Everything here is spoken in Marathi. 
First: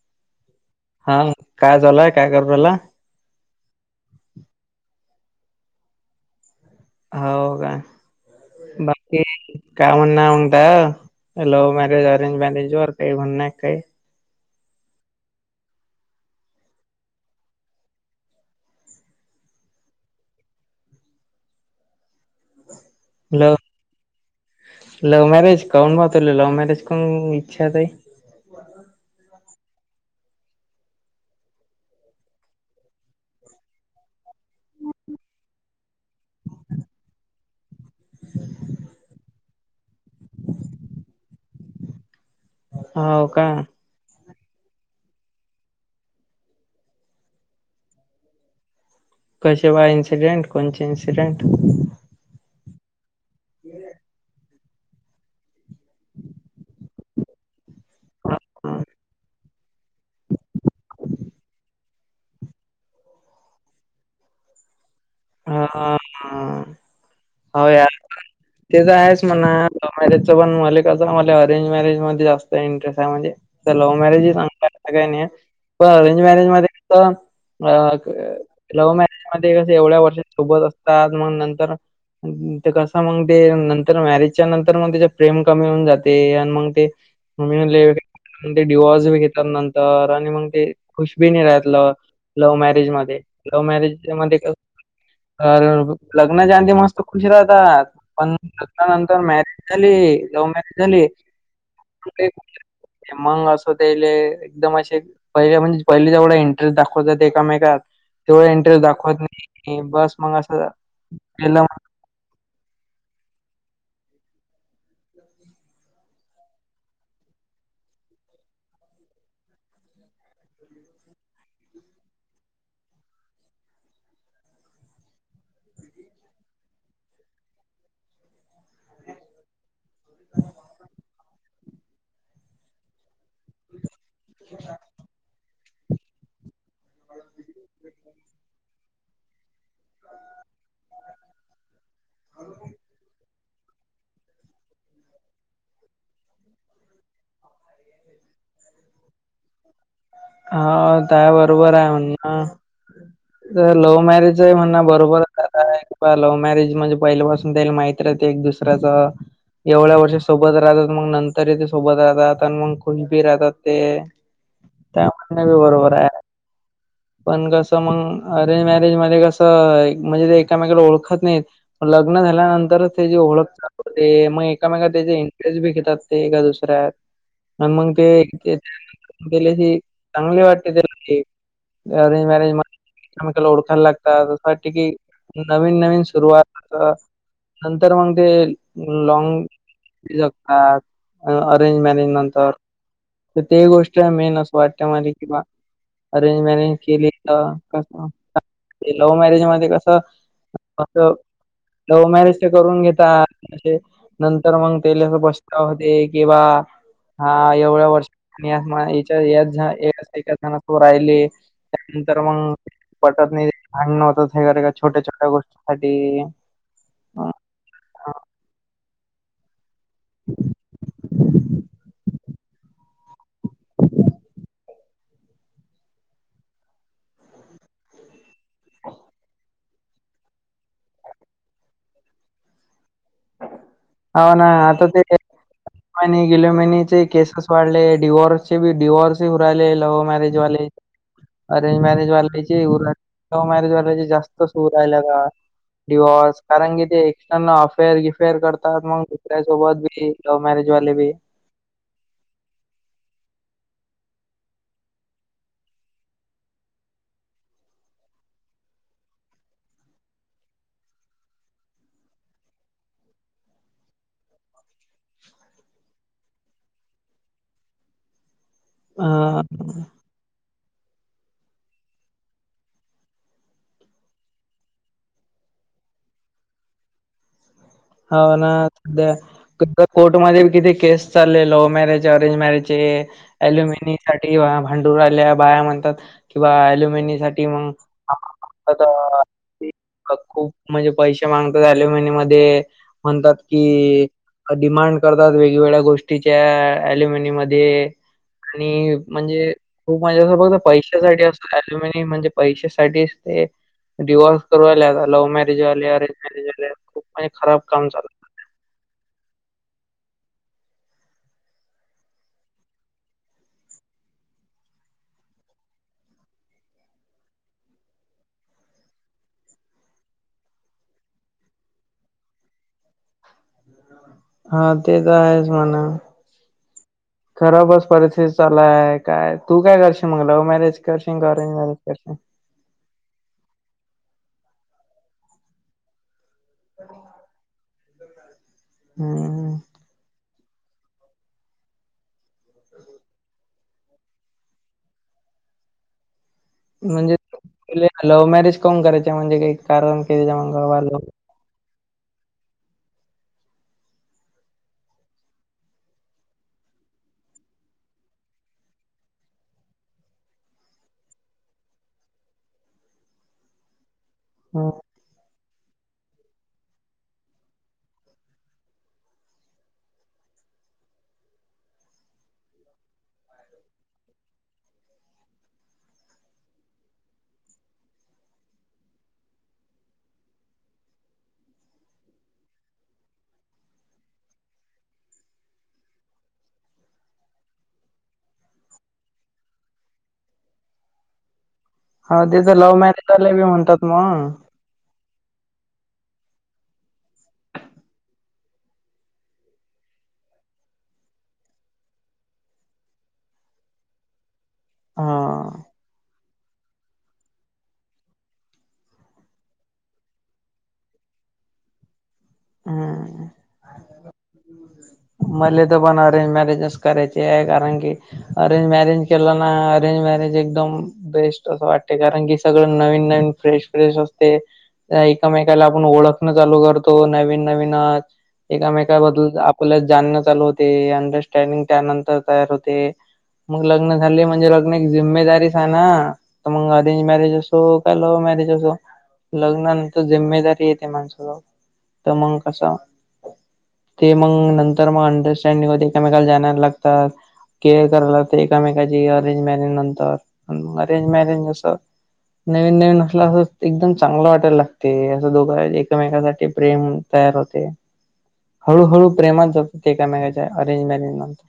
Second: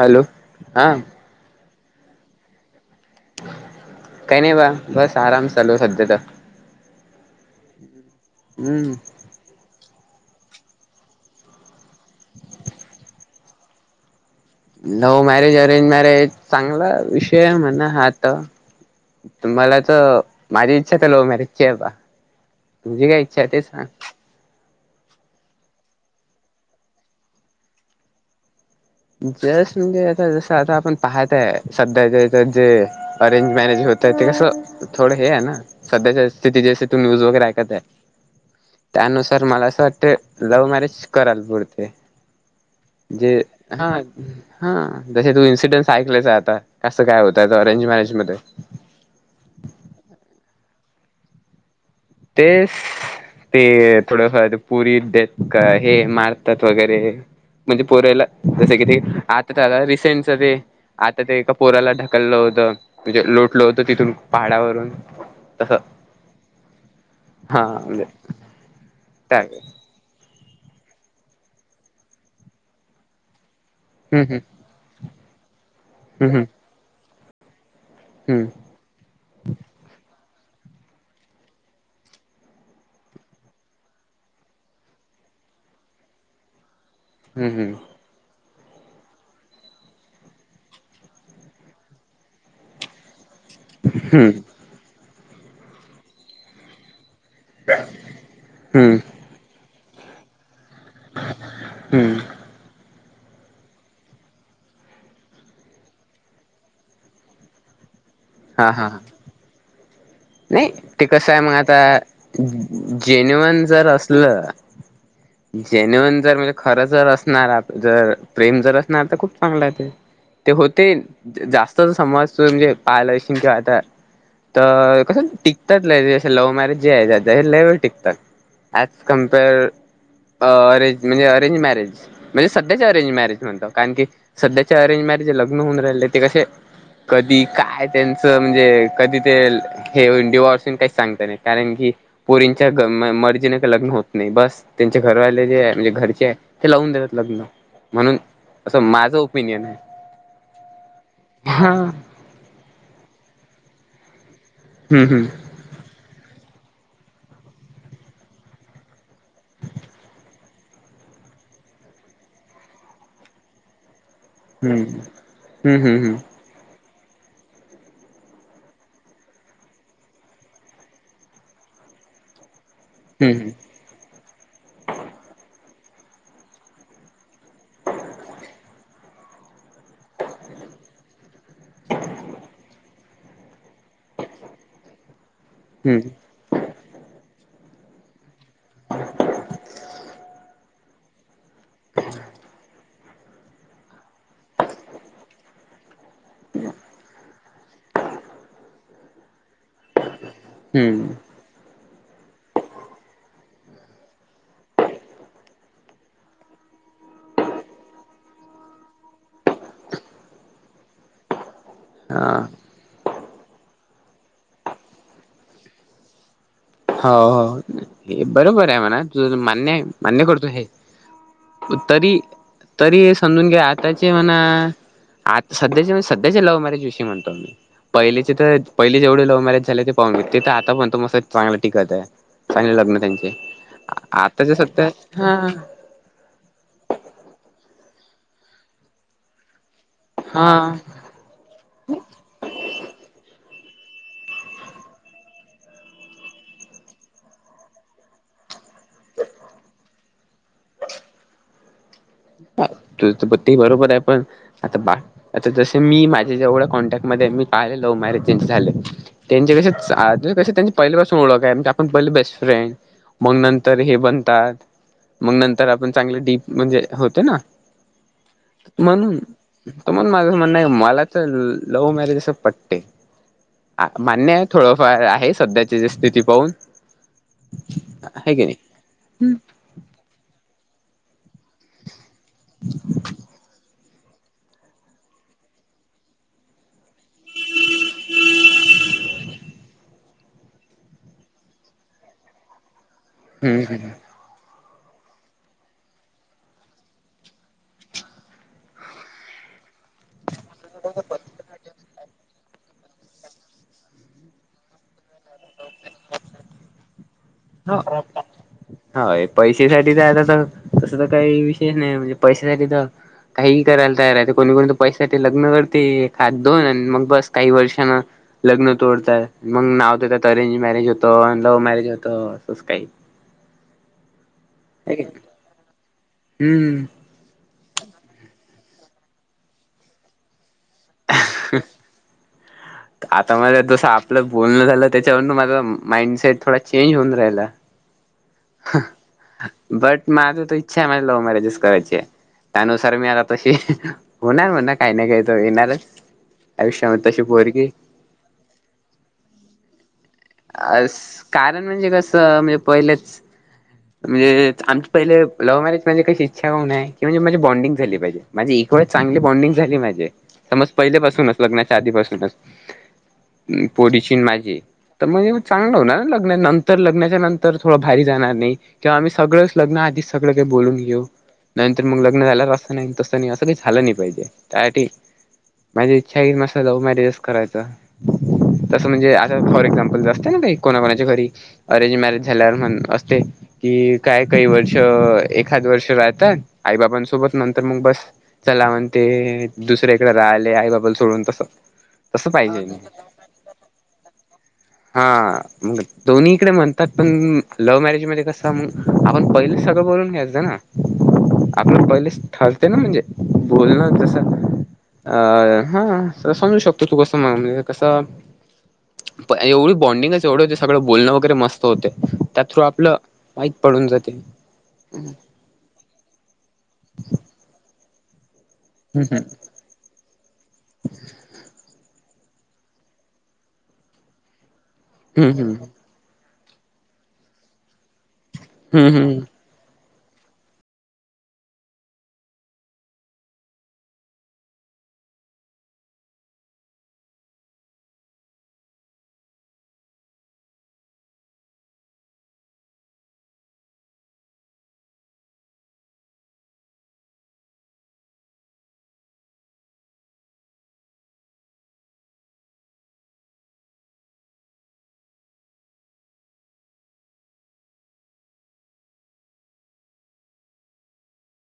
हॅलो, हां. हंक काय झालंय? काय करू राहिला? काही नाही बा, बस आराम चालू सध्या. हाव का, हम्म बाकी? का म्हण नाय म्हणता, लव्ह मॅरेज, अरेंज मॅरेज वर काय म्हणणं हाय काय? लव्ह मॅरेज, अरेंज मॅरेज चांगला विषय आहे म्हणा आता तुम्हाला तर माझी इच्छा तर लव मॅरेज ची आहे. बा तुझी काय इच्छा आहे लव ते सांग. लव्ह मॅरेज कोण पाहतय, लव्ह मॅरेज कोण इच्छात जस म्हणजे आता जसं आता आपण पाहत आहे सध्या ज्याचं जे अरेंज मॅरेज होतय ते कसं थोडं हे हाय ना. सध्याच्या स्थितीत जशी तू न्यूज वगैरे हे का ते. त्यानुसार मला असं वाटतं लव्ह मॅरेज कराल पुढं ते. हो का हा, हा जसे तू इन्सिडेनट्स ऐकलेयस आता कसं काय होतं ते ऑरेंज मॅरेज मध्ये. कसे बा इन्सडेंट? कुणचे इन्स्डेंट? तेच ते थोडं फार पुरी देत का हे मारतात वगैरे म्हणजे पोरयला जस हा किती आता आ रिसेंटच ते आता ते एका पोराला ढकललं होतं म्हणजे लोटलं होत तिथून पहाडावरून. तसं हा, हा हो यार म्हणजे ते तर आहेच काय म्हणा! लव मॅरेज पण मले क मला अरेंज मॅरेज मध्ये जास्त इंटरेस्ट आहे म्हजे तर लव मॅरेज हम्म सांग काही नाही पण अरेंज हम्म मध्ये हम्म लव्ह मॅरेज मध्ये कसं एवढ्या वर्षात सोबत असतात मग नंतर ते कसं मग ते नंतर मॅरेजच्या नंतर मग त्या प्रेम कमी होऊन जाते आणि मग ते मी हम्म म्हणलं डिवॉर्स बी घेतात नंतर आणि मग ते खुश बी नाही राहतलं. लव्ह मॅरेज मध्ये. लव्ह मॅरेज हम्म मध्ये क तर लग्नाच्या आधी मस्त खुश राहतात. पण हम्म लग्नानंतर मा खाली लव्ह मॅरेज झाली. [unintelligible] हम्म ते मंग असोतेले एकदम असे पहिले म्हणजे पहिले जेवढा इंटरेस्ट दाखवतात एकमेकात तेवढा हा इंटरेस्ट हा दाखवत नाहीत. ए बस मग. नाही ते कसं आहे मग केलं आता जेन्युअन जर असलं [inaudible] जेन्युन जर म्हणजे, खरं जर असणार जर प्रेम जर असणार तर खूप चांगलं आहे ते. ते होतील, जास्त जर समाज म्हणजे पाहायला किंवा आता तर असं टिकतात लय दिवस लव्ह मॅरेज जे आहे ना, ते लई वेळ टिकतात ॲज कम्पेअर अ अरेंज म्हणजे अरेज मॅरेज, म्हणजे सध्याचे अरेंज मॅरेज. म्हणतो, कारण की सध्याचे अरेंज मॅरेजे लग्न होऊन राहिले ते कसे कधी काय त्यांचं म्हणजे कधी ते हे डिवर्स होईन काही सांगत नाही. कारण की पोरींच्या मर्जीन का लग्न होत नाही बस. त्यांचे घरवाले जे म्हणजे घरचे ते लावून देतात लग्न. म्हणून असं माझ ओपिनियन आहे. काय बरोबर आहे हं हा, म्हणणं. तर लव्ह मॅरेज आहे म्हणंन हम्म बरोबरच हम्म आहे. काय की लव्ह मॅरेज म्हणजे पहिल्यापासून त्याला माहित राहते एक दुसऱ्याच एवढ्या वर्षी सोबत राहतात, मग नंतरही ते सोबत राहतात आणि मग खुश बी राहतात ते. त्यामुळेच हम्म बरोबर हम्म आहे. हम्म पण कसं मग, अरेंज मॅरेज मध्ये कसं म्हणजे ते एकमेकडे ओळखत नाहीत. मग लग्न झाल्यानंतरच ते जे हम्म हम्म ओळखतात. म ते मग एकामेका त्याचे इंटरेस्ट बी घेतात, ते एका दुसऱ्यात. आणि मग ते [unintelligible] चांगली वाटते त्याला. ते अरेंज मॅरेज मध्ये एकमेकाला ओळखायला लागतात, असं वाटतं की नवीन नवीन हम्म सुरुवात नंतर मग ते लॉंग जगतात. अरेंज मॅरज नंतर तर ते गोष्ट मेन अस वाटतं मला कि बा अरेंज मॅरेज केली तर, लव्ह मॅरेज मध्ये कसं हम्म असं, लव्ह मॅरेज ते करून घेता अशे नंतर मग तेले असा पछतावा होतंय की बा हा. एवढ्या वर्षात [inaudible] राहिले, त्यानंतर हा मग पटत नाही, भांडणं होतात हे का छोट्या छोट्या गोष्टीसाठी. हो हो बरोबर आहे म्हणा, तुझं मान्य आहे. मान्य करतो हे. तरी तरी हे समजून घ्या, आताचे म्हणा आता सध्याचे, सध्याचे लव्ह मॅरेज विषयी म्हणतो मी. पहिलेचे तर पहिले जेवढे लव मॅरेज झाले ते पाहून घेतले. ते तर आता पण तो मस्त चांगला टिकत आहे. झाली लग्न त्यांची, आता जे सत्य आहे आनी गेल्यामहन्याचे केसेस वाढले, डवर्स चे डवॉर्सही होऊ राहिले लवमॅरीज मॅरेज वाले. हा अरेंज मॅरेज वाल्यांचे [unintelligible] होऊ राहिले लव्ह मॅरेज वाल्यांचे जास्तच होऊ राहिले का डिवॉर्स कारण की ते एक्सटर्नल अफेअर गिफेअर करतात मग दुसऱ्यासोबत बी. लव्ह मॅरेज वालेबी हं, तुझ तर ते बरोबर आहे पण आता पहा, आता जसे मी माझेे जेवढ्या कॉन्टॅक्टमध्ये मी पाहिले लव्ह मॅरेज ज्यांचे झालेत. त्यांचे कसे की, त्यांची पहिले पाासून ओळख आहे. म्हणजे आपण पहिले बेस्ट फ्रेंड. मग नंतर हे बनतात. मग नंतर आपण चांगले डीप म्हणजे होते ना. म्हणून हां, त मण माझं म्हणणं आहे मला तर लव्ह मॅरेज असं पटते. मान्य आहे थोडंफार आहे सध्याची स्थिती पाहून. होव आहे की ना नाही. द द कोर्टमध्ये किती केस. सले लव्ह मॅरेज अरेंज मॅरेजे हे अल्युमिनी. साठी भा भांडूराल्या बाया म्हणतात किंवा अल्युमिनि साठी मग. [unintelligible] [inaudible] आता खूप पैसे मागता झाले मध्ये. म्हणतात हम्म कि डिमांड करतात वेग वेगळ्या गोष्टीच्या आ अलुमिन मध्ये. आणि म्हणजे खूप म्हजे असं बघत पैशासाठी अस. अल्युमिन म्हणजे पैशेसाठीच ते. डिव्हर्सूवाल्या [unintelligible] आता लव्ह मॅरेज वाले अरेंज मॅरेज वाले. ह [inaudible] ह [unintelligible] पैशसाठी तर आता तर तसं तर आता काही विशेष नाही म्हणजे पैशासाठी तर. काही करायला तयार आहेते कोणी कोणी तर पैसा ते लग्न करते खात दोन मग बस काही वर्षांना. लग्न तोडतात मग नाव देतात त्यात मॅरेज होतं लव्ह मॅरेज होतं असंच काही. हा ते तर आहेच म्हणा. हम. खराबस परिस्थिती चालय काय तू काय करशील मगला मॅरेज करशील का अरेंज मॅरेज करशील? आता माझ जस आपलं बोलण झालं त्याच्यावरन माझा माइंडसेट थोडा चेंज होऊन राहिला. हम. बट माझ त इच्छा आहे माझ लव मॅरेजस्स कराचची. त्यानुसार मी आता तशी होणार म्हणणार काही ना काही तर होणार. आयुष्या मद्ये म्हणजे तशी पोरगी. तुले लव्ह मॅरेज कोण करायच्या म्हणजे काही कारण अस [inaudible] कारण म्हणजे कसं म्हणजे पहिलंच. [inaudible] म्हणजे आमची पहिले लव्ह मॅरेज माझे कशी इच्छा होऊय की म्हणजे माझी बोंडींग झाली पाहिजे. माणझे इकडेच चांगली बॉन्डिंग झाली माझे समज पहिले पाासूनच लग्नाच्या आधीपासूनच. [unintelligible] माझी हं, तर मगेग चांगलं हो ना लग्ना नंतर लग्नाच्या नंतर थोडं भारी जाणार नाइ. तेंव्हा आम्ही सगळं लग्न आधीच सगळं काही बोलून घेऊ. नंतर मग लग्न झाले असं नाही तसं नाही असं काही झालं नाही पाहिजे त्यासाठी. इच्छा आहे की मस्ं लव्ह मॅरेजच करायचं तसं असं म्हणजे अस फॉर एक्झामपल. असते ना का कोणा कोणाच्या घरी अरेंज मॅरेज झाल्यावर म्हण असते. कि काय काही वर्ष एखाद वर्ष राहतात आई बाबांसोबत नंतर मग बस. मला म्हणते ते दुसर्याकडें राहिले आई बाबाला सोडून तसं. ह तसं त्याच लव्ह पाहिजे मॅरेज झालंय बी म्हणतात मग. हा दोंनी इकडे मग म्हणतात पण मॅरेज मध्ये कसंग आपण पहिलेच सगळं बोलून घ्याच. आपलं पहिलेस ठरते ना म्हणजे बोलण जस. अ हां, हा समजू शकतो तू कस म्हण कस. पण एवढी बॉन्डिंगच सगळं बोलणं वगैरे मस्त होते. त्या थ्रू आपलं हं. वाईक पडून जाते. मले तर पण अरेंज मॅरेजस करायचे आहे कारण की. अरेंज मॅरेज हम्म केलं ना अरेंज मॅरेज एक. एकदम बेस्ट असं वाटते कारण की सगळं नवीन नवीन फ्रेश फ्रेश असते. हम्म हम्म हम्म एकामेकाला आपूण ओळखणं चालू करतो, नवीन नवीनच हम्म हम्म एकामेकाबद्दल कुल जाण चालू होते, अंडरस्टँडिंग त्यानंतर तयार होते. मग लग्न झाले म्हणजे लग्न एक जिम्मेदारीच हाय ना. तर मग अरेंज मॅरेज असो, का लव्ह मॅरेज असो. लग्नानंतर जिम्मेदारी येते माणसाला. तर मग कसा? ते मग नंतर मग अंडरस्टँडिंग होते, एकामेकाल जाणायला लागतात. केअर कराय लागते एकामेकाची अरेंज मॅरेंज नंतर, अरेंज मॅरेंज असं नवीन नवीन असलं असं एकदम चांगलं वाटायला लागते, असं दोघं एकामेकासाठी प्रेम तयार होते. हळूहळू प्रेमात जातेत एकामेकाच्या अरेंजमॅरेज नंतर